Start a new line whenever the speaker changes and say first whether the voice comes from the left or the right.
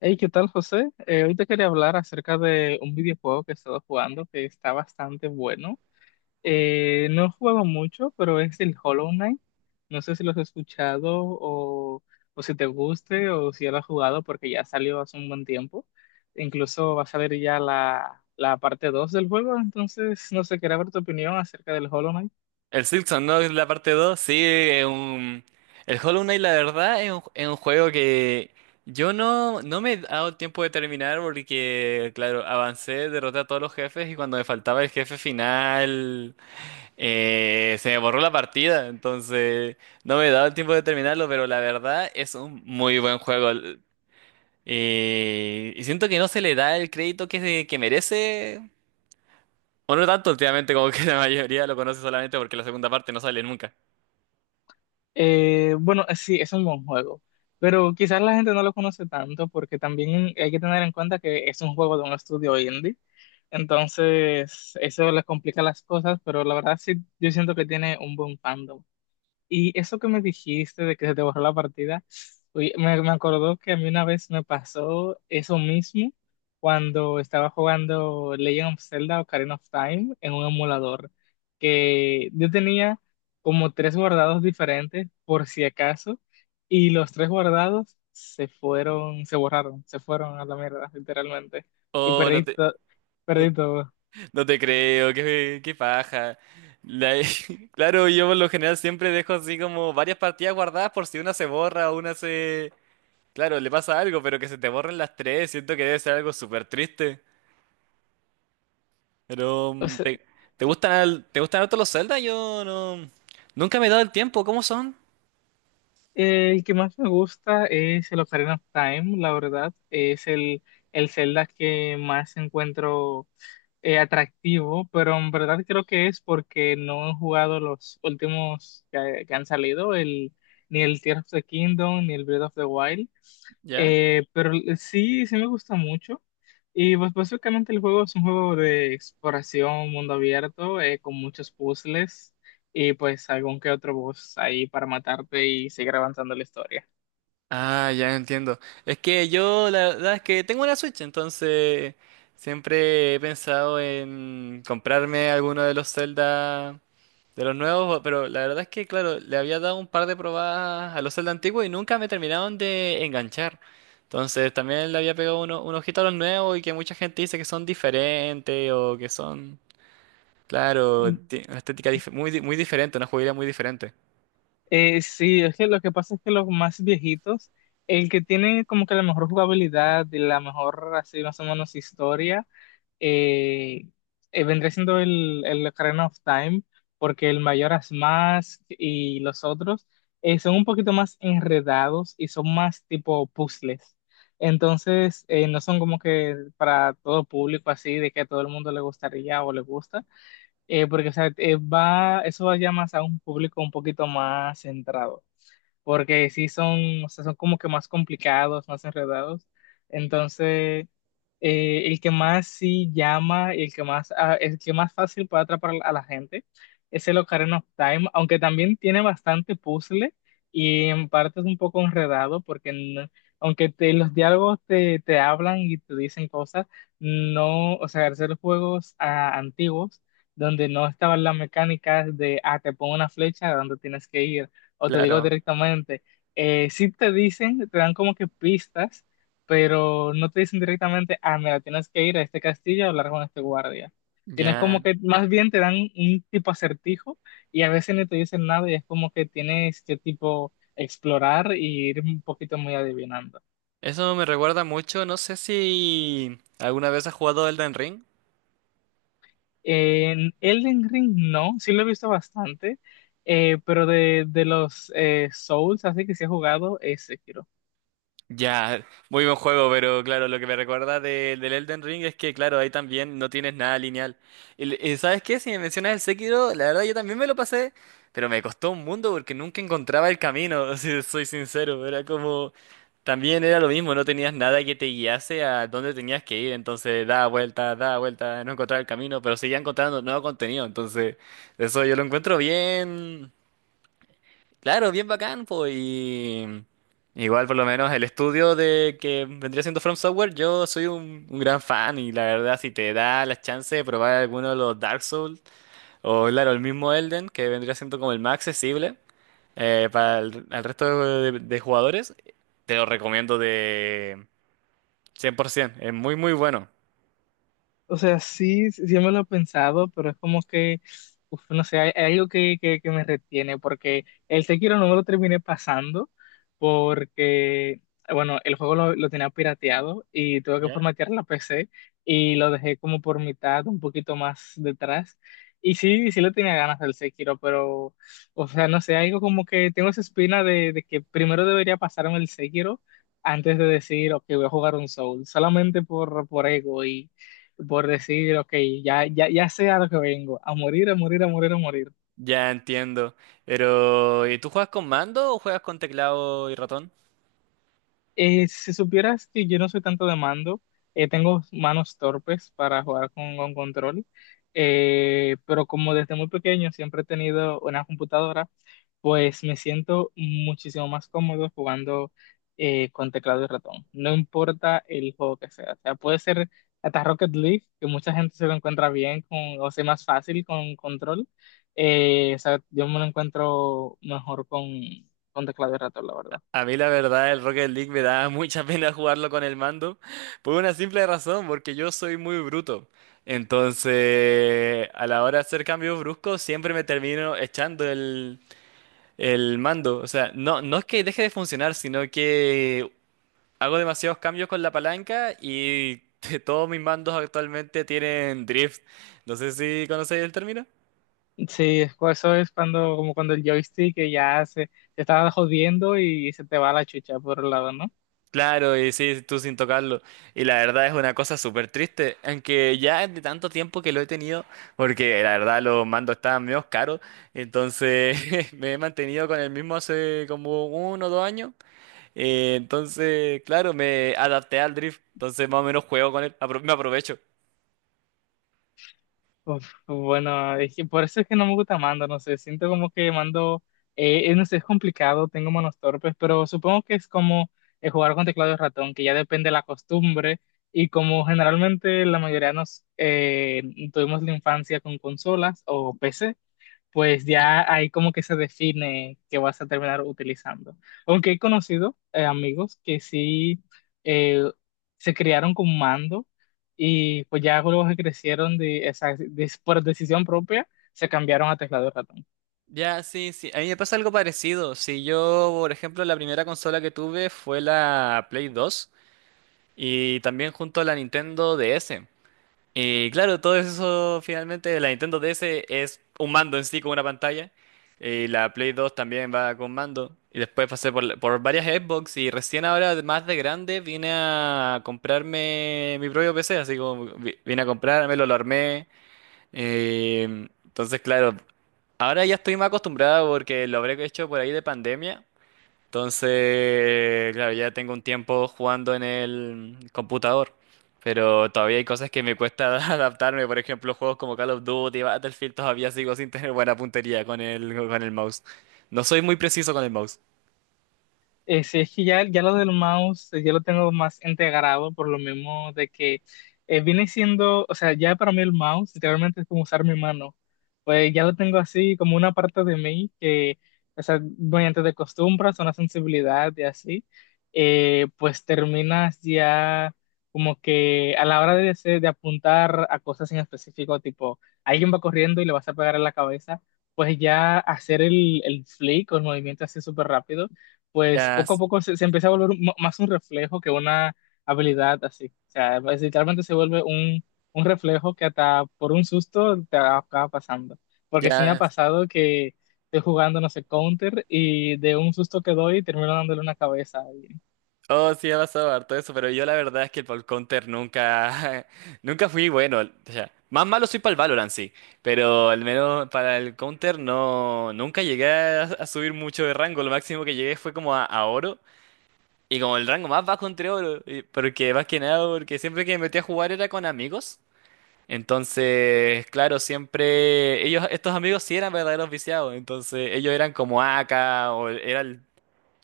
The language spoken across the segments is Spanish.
left: Hey, ¿qué tal, José? Hoy te quería hablar acerca de un videojuego que he estado jugando que está bastante bueno. No he jugado mucho, pero es el Hollow Knight. No sé si lo has escuchado o si te guste o si ya lo has jugado porque ya salió hace un buen tiempo. Incluso va a salir ya la parte 2 del juego, entonces no sé, quería ver tu opinión acerca del Hollow Knight.
right: El Silksong, ¿no? La parte 2, sí, es un... El Hollow Knight, la verdad, es es un juego que yo no, no me he dado tiempo de terminar porque, claro, avancé, derroté a todos los jefes y cuando me faltaba el jefe final, se me borró la partida, entonces no me he dado el tiempo de terminarlo, pero la verdad es un muy buen juego. Y siento que no se le da el crédito que merece, o no tanto últimamente, como que la mayoría lo conoce solamente porque la segunda parte no sale nunca.
left: Bueno, sí, es un buen juego, pero quizás la gente no lo conoce tanto porque también hay que tener en cuenta que es un juego de un estudio indie, entonces eso les complica las cosas, pero la verdad sí, yo siento que tiene un buen fandom. Y eso que me dijiste de que se te borró la partida, oye, me acordó que a mí una vez me pasó eso mismo cuando estaba jugando Legend of Zelda Ocarina of Time en un emulador, que yo tenía como tres guardados diferentes por si acaso, y los tres guardados se fueron, se borraron, se fueron a la mierda, literalmente, y
right: Oh, no te, no,
left: perdí todo.
right: no te creo, qué paja. La- claro, yo por lo general siempre dejo así como varias partidas guardadas por si una se borra o una se... Claro, le pasa algo, pero que se te borren las tres, siento que debe ser algo súper triste. Pero,
left: O sea,
right: ¿te gustan, te gustan harto los Zelda? Yo no... Nunca me he dado el tiempo, ¿cómo son?
left: El que más me gusta es el Ocarina of Time, la verdad. Es el Zelda que más encuentro atractivo, pero en verdad creo que es porque no he jugado los últimos que han salido, ni el Tears of the Kingdom, ni el Breath of the Wild.
right: ¿Ya?
left: Pero sí, sí me gusta mucho. Y pues básicamente el juego es un juego de exploración, mundo abierto, con muchos puzzles y pues algún que otro boss ahí para matarte y seguir avanzando la historia.
right: Ah, ya entiendo. Es que yo la verdad es que tengo una Switch, entonces siempre he pensado en comprarme alguno de los Zelda de los nuevos, pero la verdad es que, claro, le había dado un par de probadas a los Zelda antiguos y nunca me terminaron de enganchar. Entonces también le había pegado un ojito a los nuevos, y que mucha gente dice que son diferentes o que son, claro,
left: Mm,
right: una estética muy diferente, una jugabilidad muy diferente.
left: sí, es que lo que pasa es que los más viejitos, el que tiene como que la mejor jugabilidad y la mejor, así más o menos, historia, eh, vendría siendo el Ocarina of Time, porque el Mayoras más y los otros son un poquito más enredados y son más tipo puzzles. Entonces, no son como que para todo público así, de que a todo el mundo le gustaría o le gusta, porque o sea, va, eso va ya más a un público un poquito más centrado porque sí son, o sea, son como que más complicados, más enredados. Entonces, el que más sí llama y el que más, ah, el que más fácil puede atrapar a la gente es el Ocarina of Time, aunque también tiene bastante puzzle y en parte es un poco enredado porque los diálogos te hablan y te dicen cosas, no, o sea, hacer juegos ah, antiguos donde no estaban las mecánicas de, ah, te pongo una flecha a dónde tienes que ir o te digo
right: Claro,
left: directamente, sí te dicen, te dan como que pistas, pero no te dicen directamente, ah, mira, tienes que ir a este castillo a hablar con este guardia. Tienes
right: ya.
left: como que, más bien te dan un tipo acertijo y a veces ni te dicen nada y es como que tienes que tipo explorar y ir un poquito muy adivinando.
right: Eso me recuerda mucho, no sé si alguna vez has jugado Elden Ring.
left: En Elden Ring no, sí lo he visto bastante, pero de los Souls, así que sí he jugado ese.
right: Ya, muy buen juego, pero claro, lo que me recuerda del Elden Ring es que, claro, ahí también no tienes nada lineal. Y, y ¿sabes qué? Si me mencionas el Sekiro, la verdad yo también me lo pasé, pero me costó un mundo porque nunca encontraba el camino, si soy sincero. Era como, también era lo mismo, no tenías nada que te guiase a dónde tenías que ir, entonces da vuelta, no encontraba el camino, pero seguía encontrando nuevo contenido, entonces eso yo lo encuentro bien. Claro, bien bacán, pues. Y igual, por lo menos, el estudio de que vendría siendo From Software, yo soy un gran fan. Y la verdad, si te da la chance de probar alguno de los Dark Souls, o claro, el mismo Elden, que vendría siendo como el más accesible para al resto de jugadores, te lo recomiendo de 100%. Es muy, muy bueno.
left: O sea, sí, sí me lo he pensado, pero es como que, uf, no sé, hay algo que me retiene, porque el Sekiro no me lo terminé pasando, porque, bueno, el juego lo tenía pirateado y tuve que
right: ¿Ya?
left: formatear la PC y lo dejé como por mitad, un poquito más detrás. Y sí, sí le tenía ganas del Sekiro, pero, o sea, no sé, algo como que tengo esa espina de que primero debería pasarme el Sekiro antes de decir, ok, voy a jugar un Soul, solamente por ego, por decir, ok, ya sé a lo que vengo, a morir, a morir, a morir, a morir.
right: Ya entiendo. Pero, ¿y tú juegas con mando o juegas con teclado y ratón?
left: Si supieras que yo no soy tanto de mando, tengo manos torpes para jugar con control, pero como desde muy pequeño siempre he tenido una computadora, pues me siento muchísimo más cómodo jugando con teclado y ratón. No importa el juego que sea. O sea, puede ser hasta Rocket League, que mucha gente se lo encuentra bien con, o sea, más fácil con control. O sea, yo me lo encuentro mejor con teclado y ratón, la verdad.
right: A mí la verdad el Rocket League me da mucha pena jugarlo con el mando por una simple razón, porque yo soy muy bruto. Entonces, a la hora de hacer cambios bruscos, siempre me termino echando el mando. O sea, no, no es que deje de funcionar, sino que hago demasiados cambios con la palanca y todos mis mandos actualmente tienen drift. No sé si conocéis el término.
left: Sí, eso es cuando, como cuando el joystick se está jodiendo y se te va la chucha por un lado, ¿no?
right: Claro, y sí, tú sin tocarlo. Y la verdad es una cosa súper triste, aunque ya es de tanto tiempo que lo he tenido, porque la verdad los mandos estaban medio caros, entonces me he mantenido con el mismo hace como uno o dos años. Entonces, claro, me adapté al drift, entonces más o menos juego con él, me aprovecho.
left: Uf, bueno, es que por eso es que no me gusta Mando, no sé, siento como que Mando, no sé, es complicado, tengo manos torpes, pero supongo que es como jugar con teclado y ratón, que ya depende de la costumbre, y como generalmente la mayoría nos tuvimos la infancia con consolas o PC, pues ya ahí como que se define que vas a terminar utilizando. Aunque he conocido amigos que sí eh, se criaron con mando y pues ya luego que crecieron por decisión propia, se cambiaron a teclado y ratón.
right: Ya, sí, sí, a mí me pasa algo parecido. Si yo, por ejemplo, la primera consola que tuve fue la Play 2, y también junto a la Nintendo DS. Y claro, todo eso finalmente, la Nintendo DS es un mando en sí con una pantalla. Y la Play 2 también va con mando. Y después pasé por, por varias Xbox, y recién ahora, más de grande, vine a comprarme mi propio PC. Así como vine a comprármelo, lo armé. eh, entonces, claro, ahora ya estoy más acostumbrado porque lo habré hecho por ahí de pandemia. Entonces, claro, ya tengo un tiempo jugando en el computador, pero todavía hay cosas que me cuesta adaptarme. Por ejemplo, juegos como Call of Duty, Battlefield, todavía sigo sin tener buena puntería con con el mouse. No soy muy preciso con el mouse.
left: Sí, es que ya lo del mouse, ya lo tengo más integrado por lo mismo de que viene siendo, o sea, ya para mí el mouse literalmente es como usar mi mano. Pues ya lo tengo así como una parte de mí que, o sea, mediante de costumbres, una sensibilidad y así, pues terminas ya como que a la hora de, de apuntar a cosas en específico, tipo, alguien va corriendo y le vas a pegar en la cabeza, pues ya hacer el flick o el movimiento así súper rápido, pues
right: Ya,
left: poco a
right: s-
left: poco se empieza a volver más un reflejo que una habilidad así. O sea, pues, literalmente se vuelve un reflejo que hasta por un susto te acaba pasando. Porque sí me ha
right: ya.
left: pasado que estoy jugando, no sé, counter y de un susto que doy termino dándole una cabeza a alguien.
right: Oh, sí, ha pasado harto eso, pero yo la verdad es que para el Counter nunca, nunca fui bueno. O sea, más malo soy para el Valorant, sí, pero al menos para el Counter no, nunca llegué a subir mucho de rango. Lo máximo que llegué fue como a oro. Y como el rango más bajo entre oro, porque más que nada, porque siempre que me metí a jugar era con amigos. Entonces, claro, siempre ellos, estos amigos sí eran verdaderos viciados. Entonces, ellos eran como AK, o era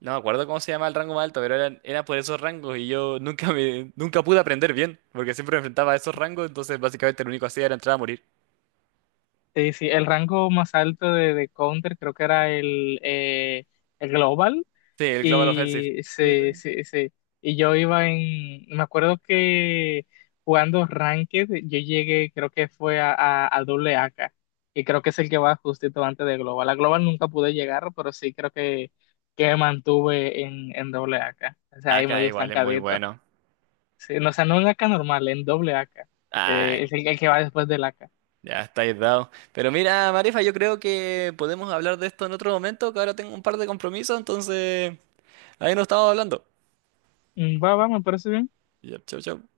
right: no me acuerdo cómo se llama el rango más alto, pero eran, era por esos rangos, y yo nunca pude aprender bien, porque siempre me enfrentaba a esos rangos, entonces básicamente lo único que hacía era entrar a morir.
left: Sí, sí, el rango más alto de counter creo que era el global.
right: Sí, el Global Offensive.
left: Y, se, se, se- y yo iba en, me acuerdo que jugando Ranked, yo llegué, creo que fue a doble AK, que creo que es el que va justito antes de Global. A Global nunca pude llegar, pero sí creo que me mantuve en doble AK. O sea, ahí
right: AK
left: medio
right: igual es muy
left: estancadito.
right: bueno.
left: Sí, no, o sea, no en AK normal, en doble AK. Es el que va después del AK.
right: Ya estáis dado. Pero mira, Marifa, yo creo que podemos hablar de esto en otro momento, que ahora tengo un par de compromisos, entonces ahí nos estamos hablando.
left: Va, va, me parece bien.
right: Ya, chau, chau.